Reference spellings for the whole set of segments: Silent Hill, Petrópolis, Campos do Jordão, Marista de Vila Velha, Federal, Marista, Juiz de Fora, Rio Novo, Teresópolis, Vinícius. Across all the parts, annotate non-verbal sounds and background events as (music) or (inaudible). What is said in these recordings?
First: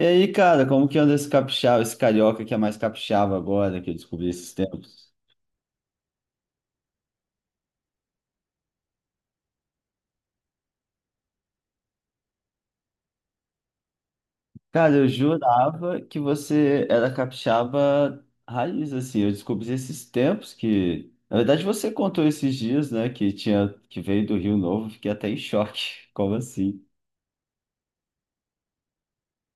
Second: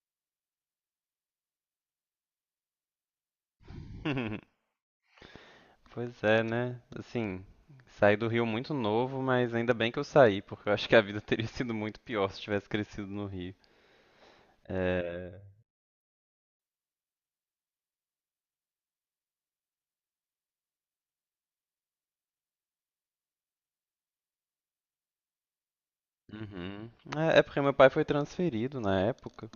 E aí, cara, como que anda esse capixaba, esse carioca que é mais capixaba agora, que eu descobri (laughs) esses tempos? Pois é, né? Assim, saí do Rio muito novo, mas ainda bem que eu saí, porque eu acho que a vida (laughs) teria sido muito pior se tivesse crescido no Rio. Cara, eu É... jurava que você era capixaba raiz, assim, eu descobri esses tempos que... Na verdade, você contou esses dias, né, que veio do Rio Novo, fiquei até em choque, (laughs) como assim? Uhum. É porque meu pai foi transferido na época.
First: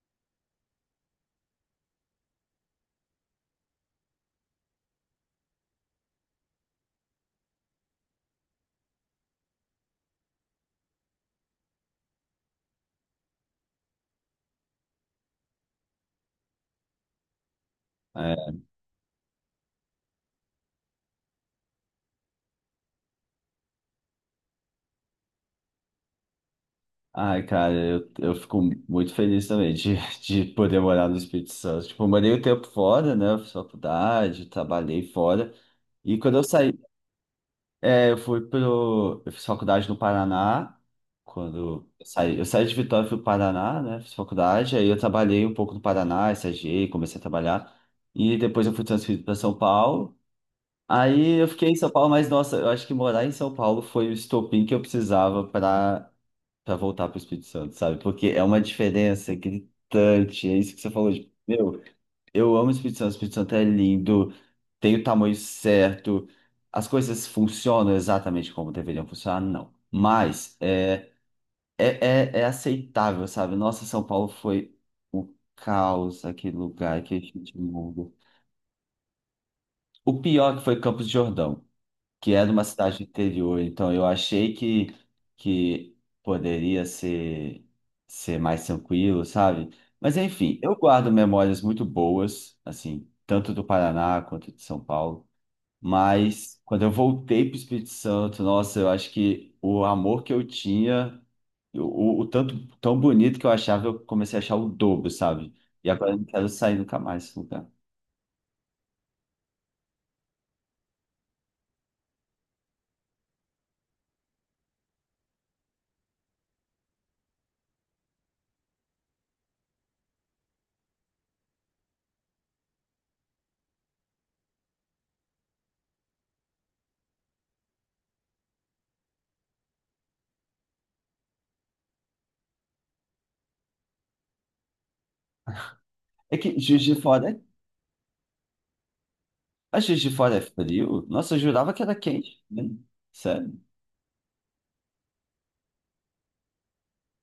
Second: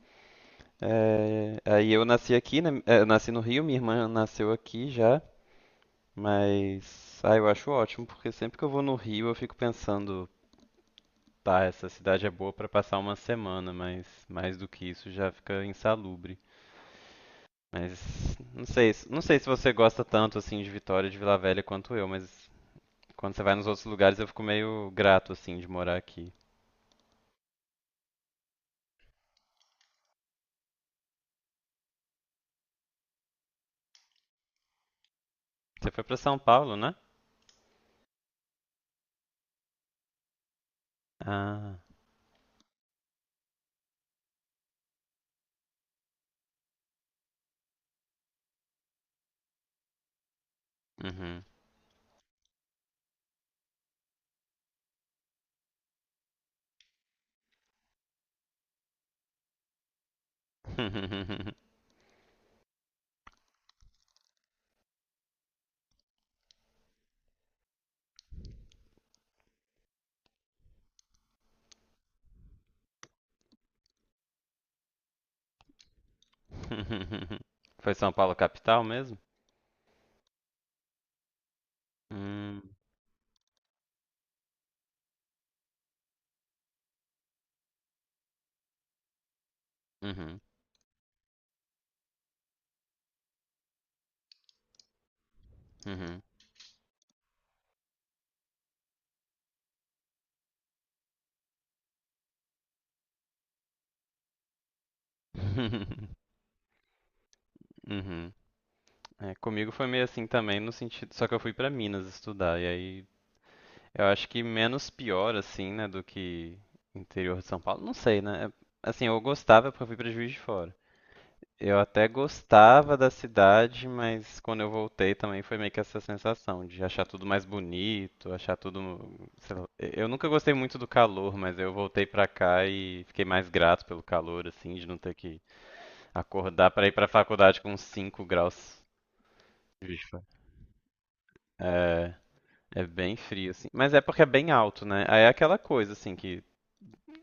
É, aí eu nasci aqui, né? É, eu nasci no Rio, minha irmã nasceu aqui já, mas eu acho ótimo, porque sempre que eu vou no Rio eu fico pensando, tá, essa cidade é boa pra passar uma semana, mas mais do que isso já fica insalubre. Mas É. não sei, não sei se você gosta tanto assim de Vitória e de Vila Velha quanto eu, mas quando você vai nos outros lugares eu fico meio grato assim de morar aqui. Ai, cara, eu fico muito feliz também de, (laughs) de poder morar no Espírito Santo. Tipo, eu morei o tempo fora, né, fiz faculdade, trabalhei fora, Você foi pra e São quando eu saí Paulo, né? É, eu fui pro. Eu fiz faculdade no Paraná, Ah, quando eu saí. Eu saí de Vitória, fui pro Paraná, né? Fiz faculdade, aí eu trabalhei um pouco no Paraná, estagiei, comecei a trabalhar. E depois eu fui transferido para São Paulo. Aí uhum. eu fiquei em São Paulo, mas nossa, eu acho que morar em São Paulo foi o estopim que eu precisava para voltar para o Espírito Santo, sabe? Porque é uma diferença gritante, é isso que você falou, de, meu, eu amo o Espírito Santo é lindo, tem o tamanho certo, as coisas funcionam exatamente como deveriam funcionar, não. Mas é aceitável, sabe? Nossa, São Paulo foi o caos, aquele lugar, aquele (laughs) gente Foi São mundo. Paulo capital mesmo? O pior é que foi Campos do Jordão que é de Hum, uma cidade do interior, então eu achei que poderia ser mais tranquilo, sabe? Mas uhum, enfim, eu guardo memórias muito boas, assim, tanto do Paraná quanto de São Paulo, uhum. mas quando eu voltei para o Espírito Santo, nossa, eu acho que o amor que eu tinha, o tanto tão bonito que eu achava, eu comecei a achar o dobro, sabe? E (laughs) agora eu não quero sair nunca mais desse lugar. Uhum. É, comigo foi meio assim também, no sentido, só que eu fui pra Minas estudar e aí eu acho que menos pior, assim, né, do que interior de São Paulo. Não sei, né? É... Assim, eu gostava porque eu fui pra Juiz de Fora. Eu até gostava da cidade, mas quando eu voltei também foi meio que essa sensação de achar tudo mais bonito, achar tudo, sei lá. Eu nunca gostei muito do calor, mas eu voltei pra cá e fiquei mais grato pelo calor, assim, de não ter que É que acordar Juiz pra ir de pra Fora é faculdade com 5 graus. A Juiz Juiz de de Fora. Fora é frio? Nossa, eu jurava que era É, quente, né? é bem frio, Sério? assim. Mas é porque é bem alto, né? Aí é aquela coisa, assim, que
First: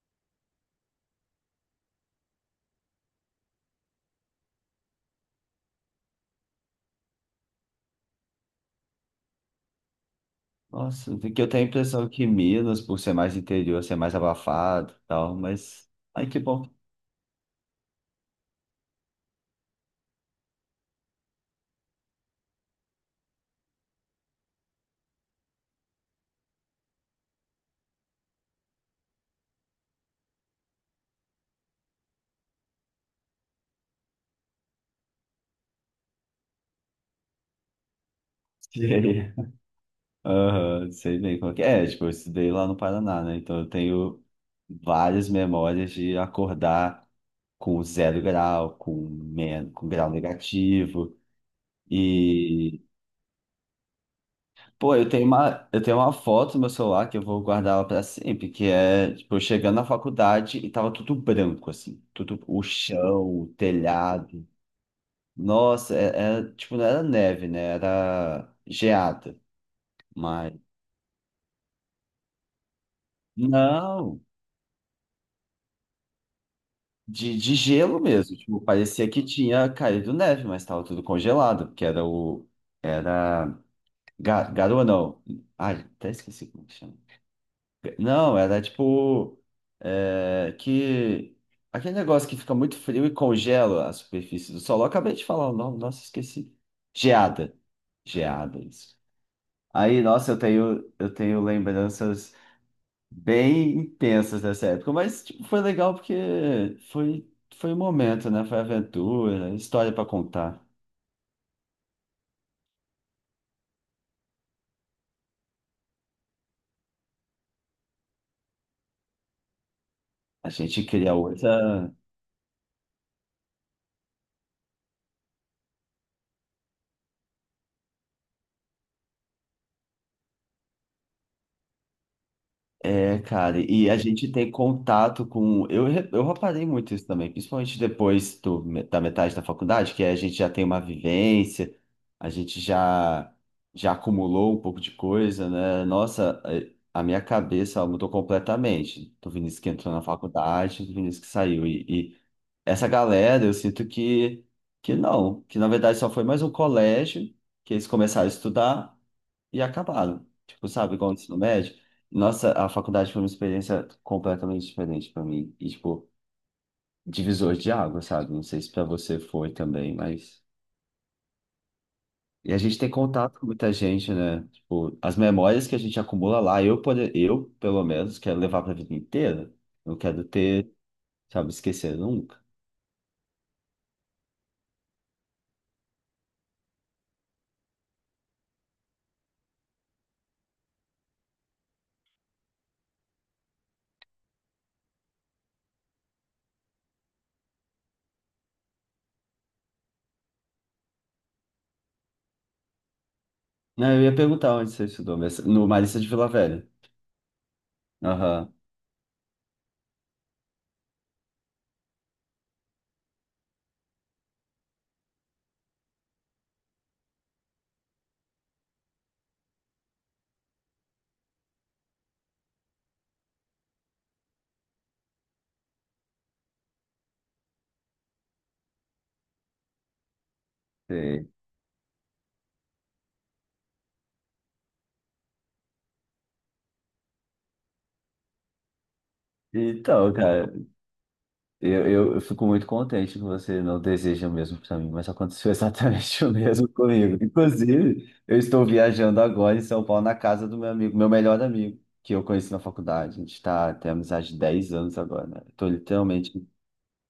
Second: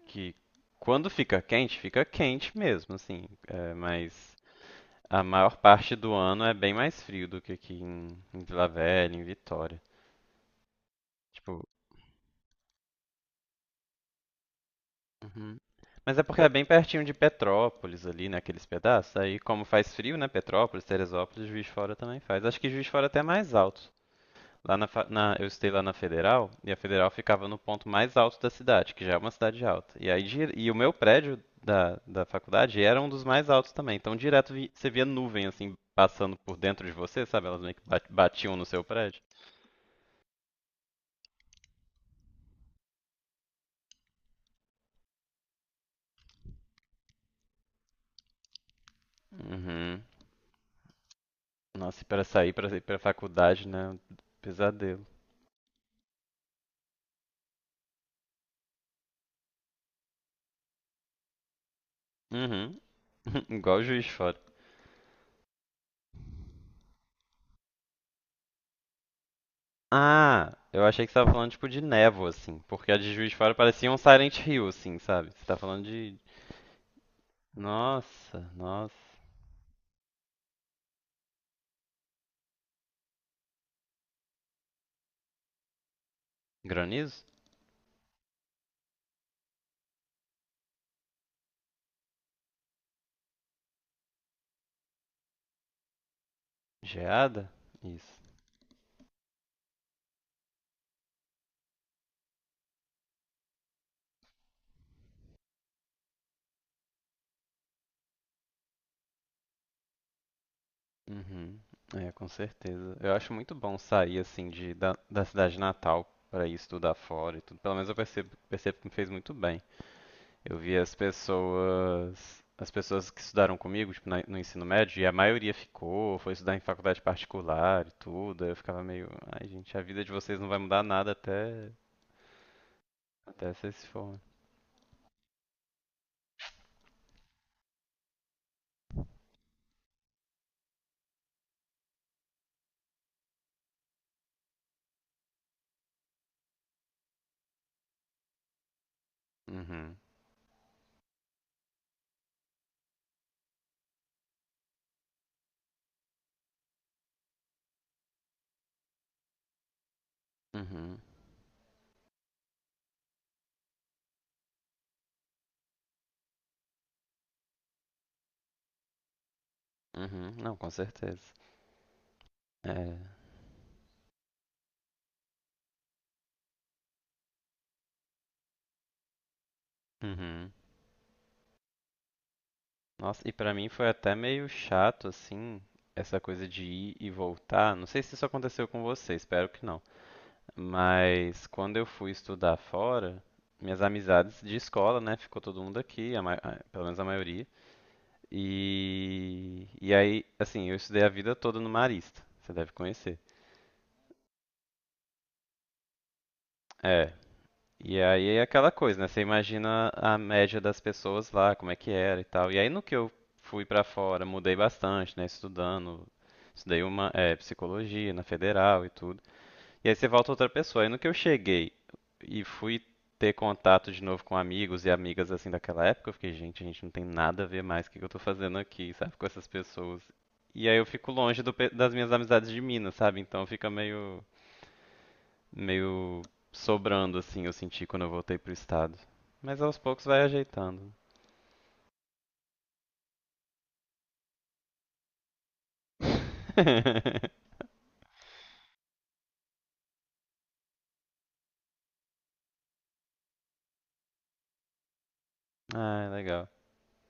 que quando fica quente mesmo, assim. É, mas a maior parte do ano é bem mais frio do que aqui em Vila Velha, em Vitória. Nossa, porque eu tenho Tipo, a impressão que Minas, por ser mais interior, ser mais abafado e tal, uhum. mas... Mas é Ai, que porque é bom. bem (laughs) pertinho de Petrópolis ali, né, aqueles pedaços. Aí como faz frio, né, Petrópolis, Teresópolis, Juiz de Fora também faz. Acho que Juiz de Fora até é mais alto. Lá na, fa- na- Eu estudei lá na Federal, e a Federal ficava no ponto mais alto da cidade, que já é uma cidade alta. E aí e o meu prédio da faculdade era um dos mais altos também. Então direto você via nuvem assim passando por dentro de você, sabe? Elas meio que batiam no seu prédio. Sei. Aham, sei bem como que é. É, tipo, eu estudei lá no Paraná, né? Então eu tenho várias memórias de acordar com zero grau, com Uhum. grau negativo. Nossa, e para sair para ir e para faculdade, né? Pô, Pesadelo. Eu tenho uma foto no meu celular que eu vou guardar ela pra sempre, que é, tipo, eu chegando na faculdade e tava tudo branco, assim, tudo, o Uhum. chão, o (laughs) Igual. telhado. Nossa, era, tipo, não era neve, né? Era geada, mas... Ah, eu achei que você tava falando tipo de névoa assim, porque a de Juiz de Fora parecia um Não, Silent Hill assim, sabe? Você tá falando de... de gelo mesmo, Nossa, tipo, nossa. parecia que tinha caído neve, mas tava tudo congelado, porque era o... Era... garoa, não. Ai, até esqueci como que chama. Granizo? Não, era tipo. É, que. Aquele negócio que fica muito frio e congela a superfície do solo. Eu acabei de falar o nome, nossa, esqueci. Geada? Geada. Isso. Geada, isso. Aí, nossa, eu tenho lembranças bem intensas dessa época, mas tipo, foi legal porque foi um momento, né? Foi aventura, história para contar. Uhum. É, com certeza. Eu acho muito bom sair assim de da, da cidade natal para ir estudar fora e tudo. Pelo menos eu percebo que me fez muito bem. A Eu vi gente cria outra. As pessoas que estudaram comigo, tipo, no ensino médio, e a maioria ficou, foi estudar em faculdade particular e tudo. Aí eu ficava meio, ai, gente, a vida de vocês não vai mudar nada É, até cara, vocês se e a forem. gente tem contato com. Eu, eu reparei muito isso também, principalmente depois do, da metade da faculdade, que a gente já tem uma vivência, a gente já, já acumulou um pouco de coisa, né? Nossa, a minha cabeça ela mudou completamente. Do Vinícius que entrou Uhum. na faculdade, do Vinícius que saiu. E essa galera, eu sinto que não, que na verdade só foi mais um colégio que eles começaram a estudar e acabaram. Tipo, sabe, Uhum. igual o ensino médio. Nossa, a faculdade foi uma experiência completamente diferente para mim. E, tipo, divisor de água, sabe? Não sei se para você foi também, Uhum. mas. Não, com certeza. E a gente tem É. contato com muita gente, né? Tipo, as memórias que a gente acumula lá, eu pelo menos, quero levar para a vida inteira. Não quero Uhum. ter, sabe, esquecer nunca. Nossa, e pra mim foi até meio chato, assim, essa coisa de ir e voltar. Não sei se isso aconteceu com você, espero que não. Mas quando eu fui estudar fora, minhas amizades de escola, né, ficou todo mundo aqui, pelo menos a maioria. E aí, assim, eu estudei a vida toda no Marista, você deve conhecer. Não, eu ia perguntar onde você estudou, mas no Marista de Vila Velha. É, e aí é Aham. aquela coisa, né? Você imagina a média das pessoas lá, como é que era e tal. E aí no que eu fui pra fora, mudei bastante, né? Estudando, estudei uma é, psicologia na federal e tudo. E aí você volta outra pessoa. Aí no que eu cheguei e fui ter contato de novo com amigos e amigas assim daquela época, eu fiquei, gente, a gente não tem nada a ver mais, o que que eu tô fazendo aqui, sabe, com essas pessoas. E aí eu fico Sei. longe das minhas amizades de Minas, sabe? Então fica meio sobrando, assim, eu senti quando eu voltei pro estado. Mas aos poucos Então, vai cara. ajeitando. Eu fico muito contente que você não deseja o mesmo para mim, mas aconteceu exatamente (laughs) o mesmo comigo. (laughs) Inclusive, eu estou viajando agora em São Paulo na casa do meu amigo, meu melhor amigo, que eu conheci na faculdade. A gente está tem amizade de 10 anos agora, né? Estou Ah, legal. literalmente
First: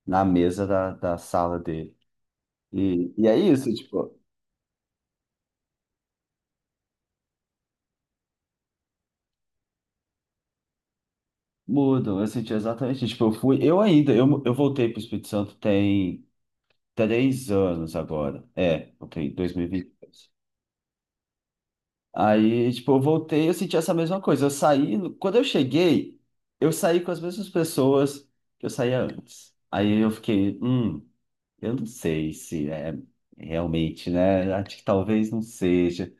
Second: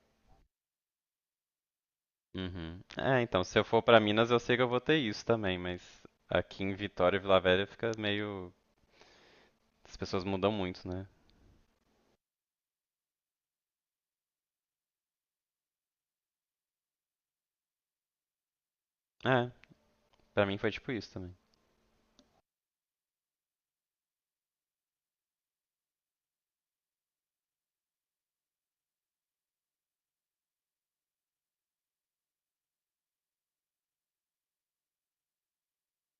na mesa da sala dele. Uhum. É, E é então, se eu isso, for pra tipo, Minas, eu sei que eu vou ter isso também, mas aqui em Vitória e Vila Velha fica meio... As pessoas mudam muito, né? mudam. Eu senti exatamente, tipo, eu fui, eu ainda, eu voltei para o Espírito Santo tem 3 anos agora. É, ok, É, 2020. pra mim foi tipo isso também. Aí, tipo, eu voltei, e eu senti essa mesma coisa. Eu saí, quando eu cheguei, eu saí com as mesmas pessoas que eu saía antes. Aí eu fiquei, eu não sei se é realmente, né? Acho que talvez não seja.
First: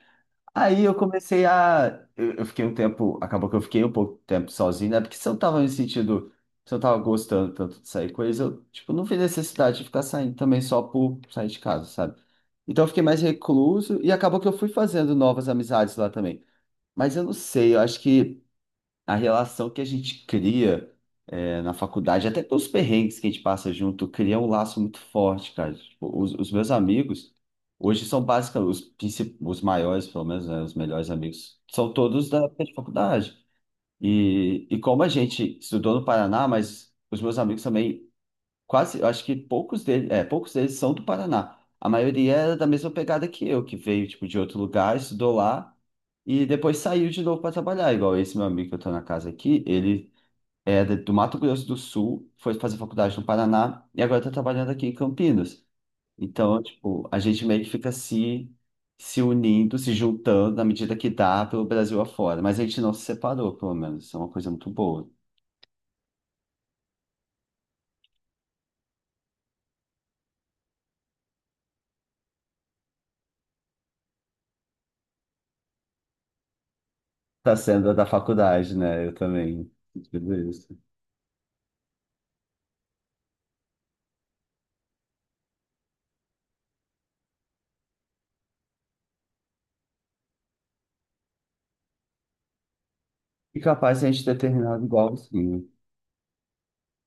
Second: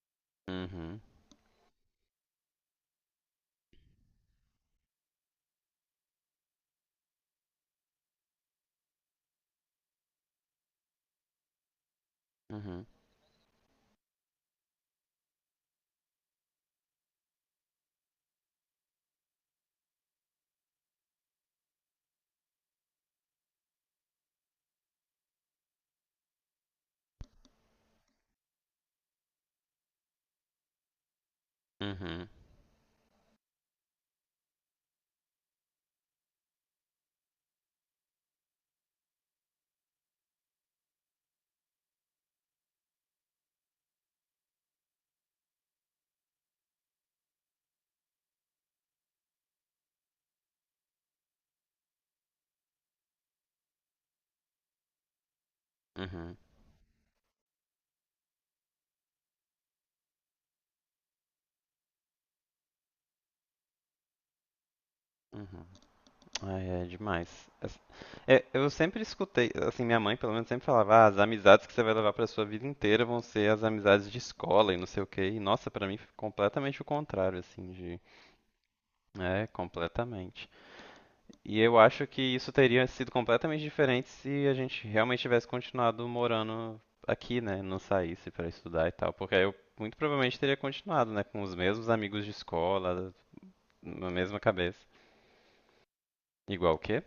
Aí eu Uhum, comecei a. Eu fiquei um tempo, acabou que eu fiquei um pouco tempo sozinho, né? Porque se eu tava me sentindo, se eu tava gostando tanto de sair com eles, eu, tipo, não vi necessidade de ficar saindo também só por sair de casa, sabe? Então uhum, eu fiquei mais recluso e acabou que eu fui fazendo novas amizades lá também. Mas eu não sei, eu acho que a relação que a gente cria na faculdade, até pelos perrengues que a gente passa junto, cria um laço muito forte, cara. Tipo, os meus amigos, hoje são basicamente os, os maiores, pelo menos, né, os melhores amigos, são uhum, todos da faculdade. E como a gente estudou no Paraná, mas os meus amigos também Quase, eu acho que poucos deles, é, poucos deles são do Paraná. A maioria era da mesma pegada que eu, que veio, tipo, de outro lugar, estudou lá e depois saiu de novo para trabalhar. Igual esse meu amigo que eu tô na casa aqui, ele do Mato Grosso do Sul, foi fazer faculdade no Paraná e agora tá trabalhando aqui em Campinas. uhum, Então, tipo, a gente meio que fica se, se unindo, se juntando na medida que dá pelo Brasil afora. Mas a gente não se separou, pelo menos. Isso é uma coisa muito boa. uhum. Ai, é demais. As... é, eu sempre escutei, assim, minha mãe pelo menos sempre falava, ah, as amizades que você vai levar pra sua vida inteira vão ser as amizades de escola e não sei o quê. E nossa, pra mim foi completamente o contrário, Tá assim, sendo a de, da faculdade, né? Eu é, também. Tudo completamente. isso. E eu acho que isso teria sido completamente diferente se a gente realmente tivesse continuado morando aqui, né, não saísse pra estudar e tal, porque aí eu muito provavelmente teria continuado, né, com os mesmos amigos de escola, E capaz de na a gente ter mesma cabeça. terminado igualzinho. Igual o quê?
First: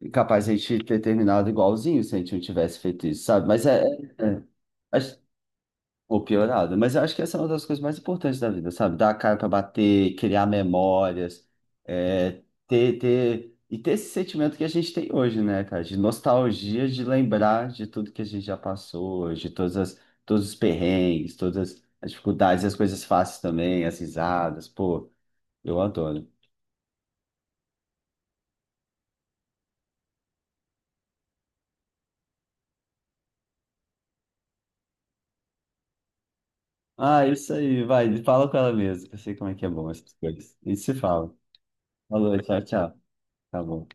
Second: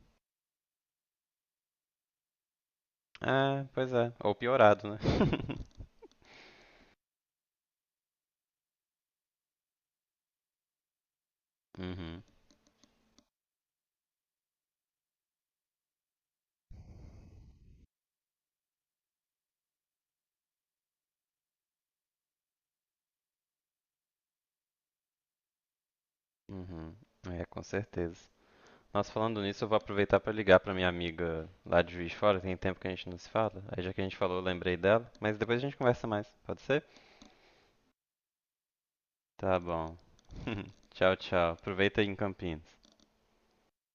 E capaz de a gente ter terminado igualzinho se a gente não tivesse feito isso, sabe? É, Mas pois é. Ou é, piorado, né? acho- (laughs) ou piorado. Mas eu acho que essa é uma das coisas mais importantes da vida, sabe? Dar a cara pra bater, criar memórias, Uhum, ter, e ter esse sentimento que a gente tem hoje, né, cara? De nostalgia, de lembrar de tudo que a gente já passou, todos os perrengues, todas as dificuldades, as coisas fáceis também, as risadas. Pô, eu adoro. uhum. É, com certeza. Nossa, falando nisso, eu vou aproveitar pra ligar pra minha amiga lá de Juiz de Fora. Tem tempo que a gente não se fala. Aí já que a gente falou, eu lembrei dela. Mas depois a gente conversa mais, pode ser? Ah, isso aí, vai, fala com ela mesmo, que eu sei como é Tá que é bom bom. essas coisas. A (laughs) gente se Tchau, fala. tchau. Aproveita aí em Falou, tchau, Campinas. tchau. Tá bom.